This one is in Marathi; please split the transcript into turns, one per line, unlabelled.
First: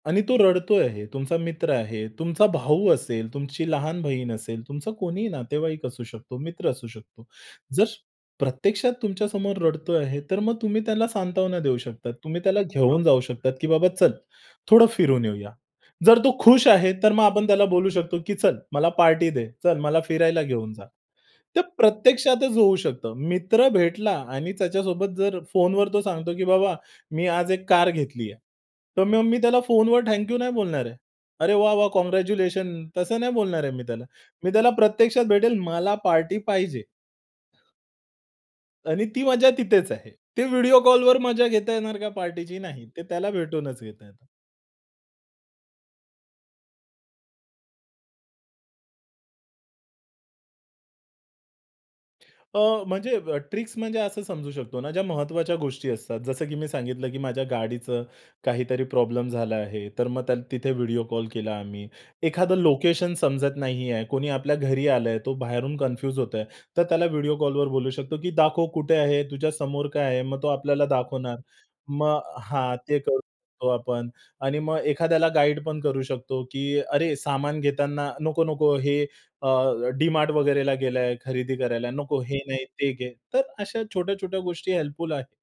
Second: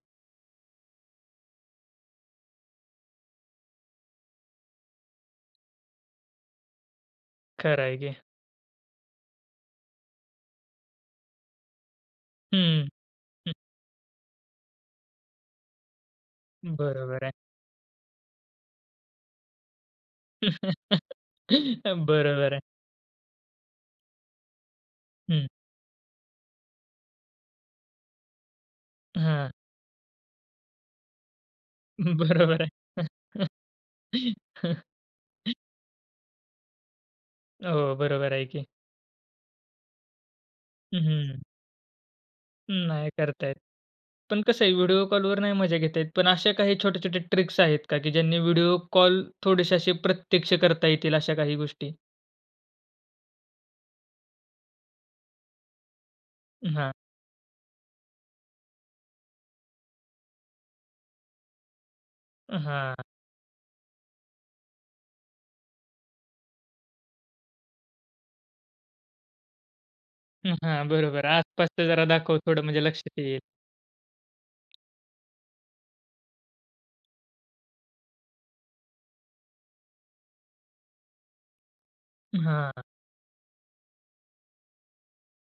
आणि तो रडतो आहे, तुमचा मित्र आहे, तुमचा भाऊ असेल, तुमची लहान बहीण असेल, तुमचा कोणीही नातेवाईक असू शकतो, मित्र असू शकतो.
खरं
जर
आहे की.
प्रत्यक्षात तुमच्यासमोर रडतो आहे, तर मग तुम्ही त्याला सांत्वना देऊ शकतात. तुम्ही त्याला
हं,
घेऊन जाऊ शकतात,
हं.
की बाबा चल थोडं फिरून येऊया. जर तो खुश आहे तर मग
बरोबर आहे.
आपण त्याला बोलू शकतो, की चल मला पार्टी दे. चल मला फिरायला घेऊन जा. तर
बरोबर
प्रत्यक्षातच
आहे.
होऊ शकतो. मित्र भेटला आणि त्याच्यासोबत जर
हं.
फोनवर तो सांगतो, "की बाबा मी आज एक कार घेतली आहे." तर मग मी
हां.
त्याला फोनवर थँकयू नाही बोलणार आहे. अरे वाह, वाह!
बरोबर आहे.
काँग्रॅच्युलेशन तसं नाही बोलणार आहे मी त्याला. मी त्याला प्रत्यक्षात भेटेल, मला पार्टी पाहिजे.
हो. बरोबर आहे की.
आणि ती मजा तिथेच आहे. ते व्हिडिओ
हं,
कॉलवर
हं.
मजा घेता येणार का पार्टीची? नाही ते
नाही
त्याला
करत आहेत.
भेटूनच घेता येते.
पण कस आहे व्हिडिओ कॉलवर नाही मजा घेता येत, पण अशा काही छोटे-छोटे ट्रिक्स आहेत का की ज्यांनी व्हिडिओ कॉल थोडेसे असे प्रत्यक्ष करता येतील अशा काही गोष्टी?
अ, म्हणजे ट्रिक्स म्हणजे असं समजू शकतो ना ज्या महत्वाच्या गोष्टी असतात. जसं की मी
हां.
सांगितलं, की माझ्या गाडीचं काहीतरी प्रॉब्लेम झाला आहे. तर मग त्याल तिथे व्हिडिओ कॉल केला आम्ही, एखादं
हां.
लोकेशन समजत नाही आहे. कोणी आपल्या घरी आलंय तो बाहेरून कन्फ्यूज होतो आहे. तर त्याला व्हिडिओ कॉलवर बोलू शकतो, की "दाखव कुठे आहे? तुझ्या समोर काय आहे?" मग तो आपल्याला
हां, बरोबर
दाखवणार.
आसपासच जरा
मग
दाखव थोडं.
हां
म्हणजे
ते करू
लक्षात येईल.
शकतो आपण आणि मग एखाद्याला गाईड पण करू शकतो, की अरे सामान घेताना, नको-नको हे अ, डी-मार्ट वगैरेला गेला आहे. खरेदी करायला नको, हे नाही
हां.
ते घे. तर अशा छोट्या छोट्या गोष्टी हेल्पफुल आहे.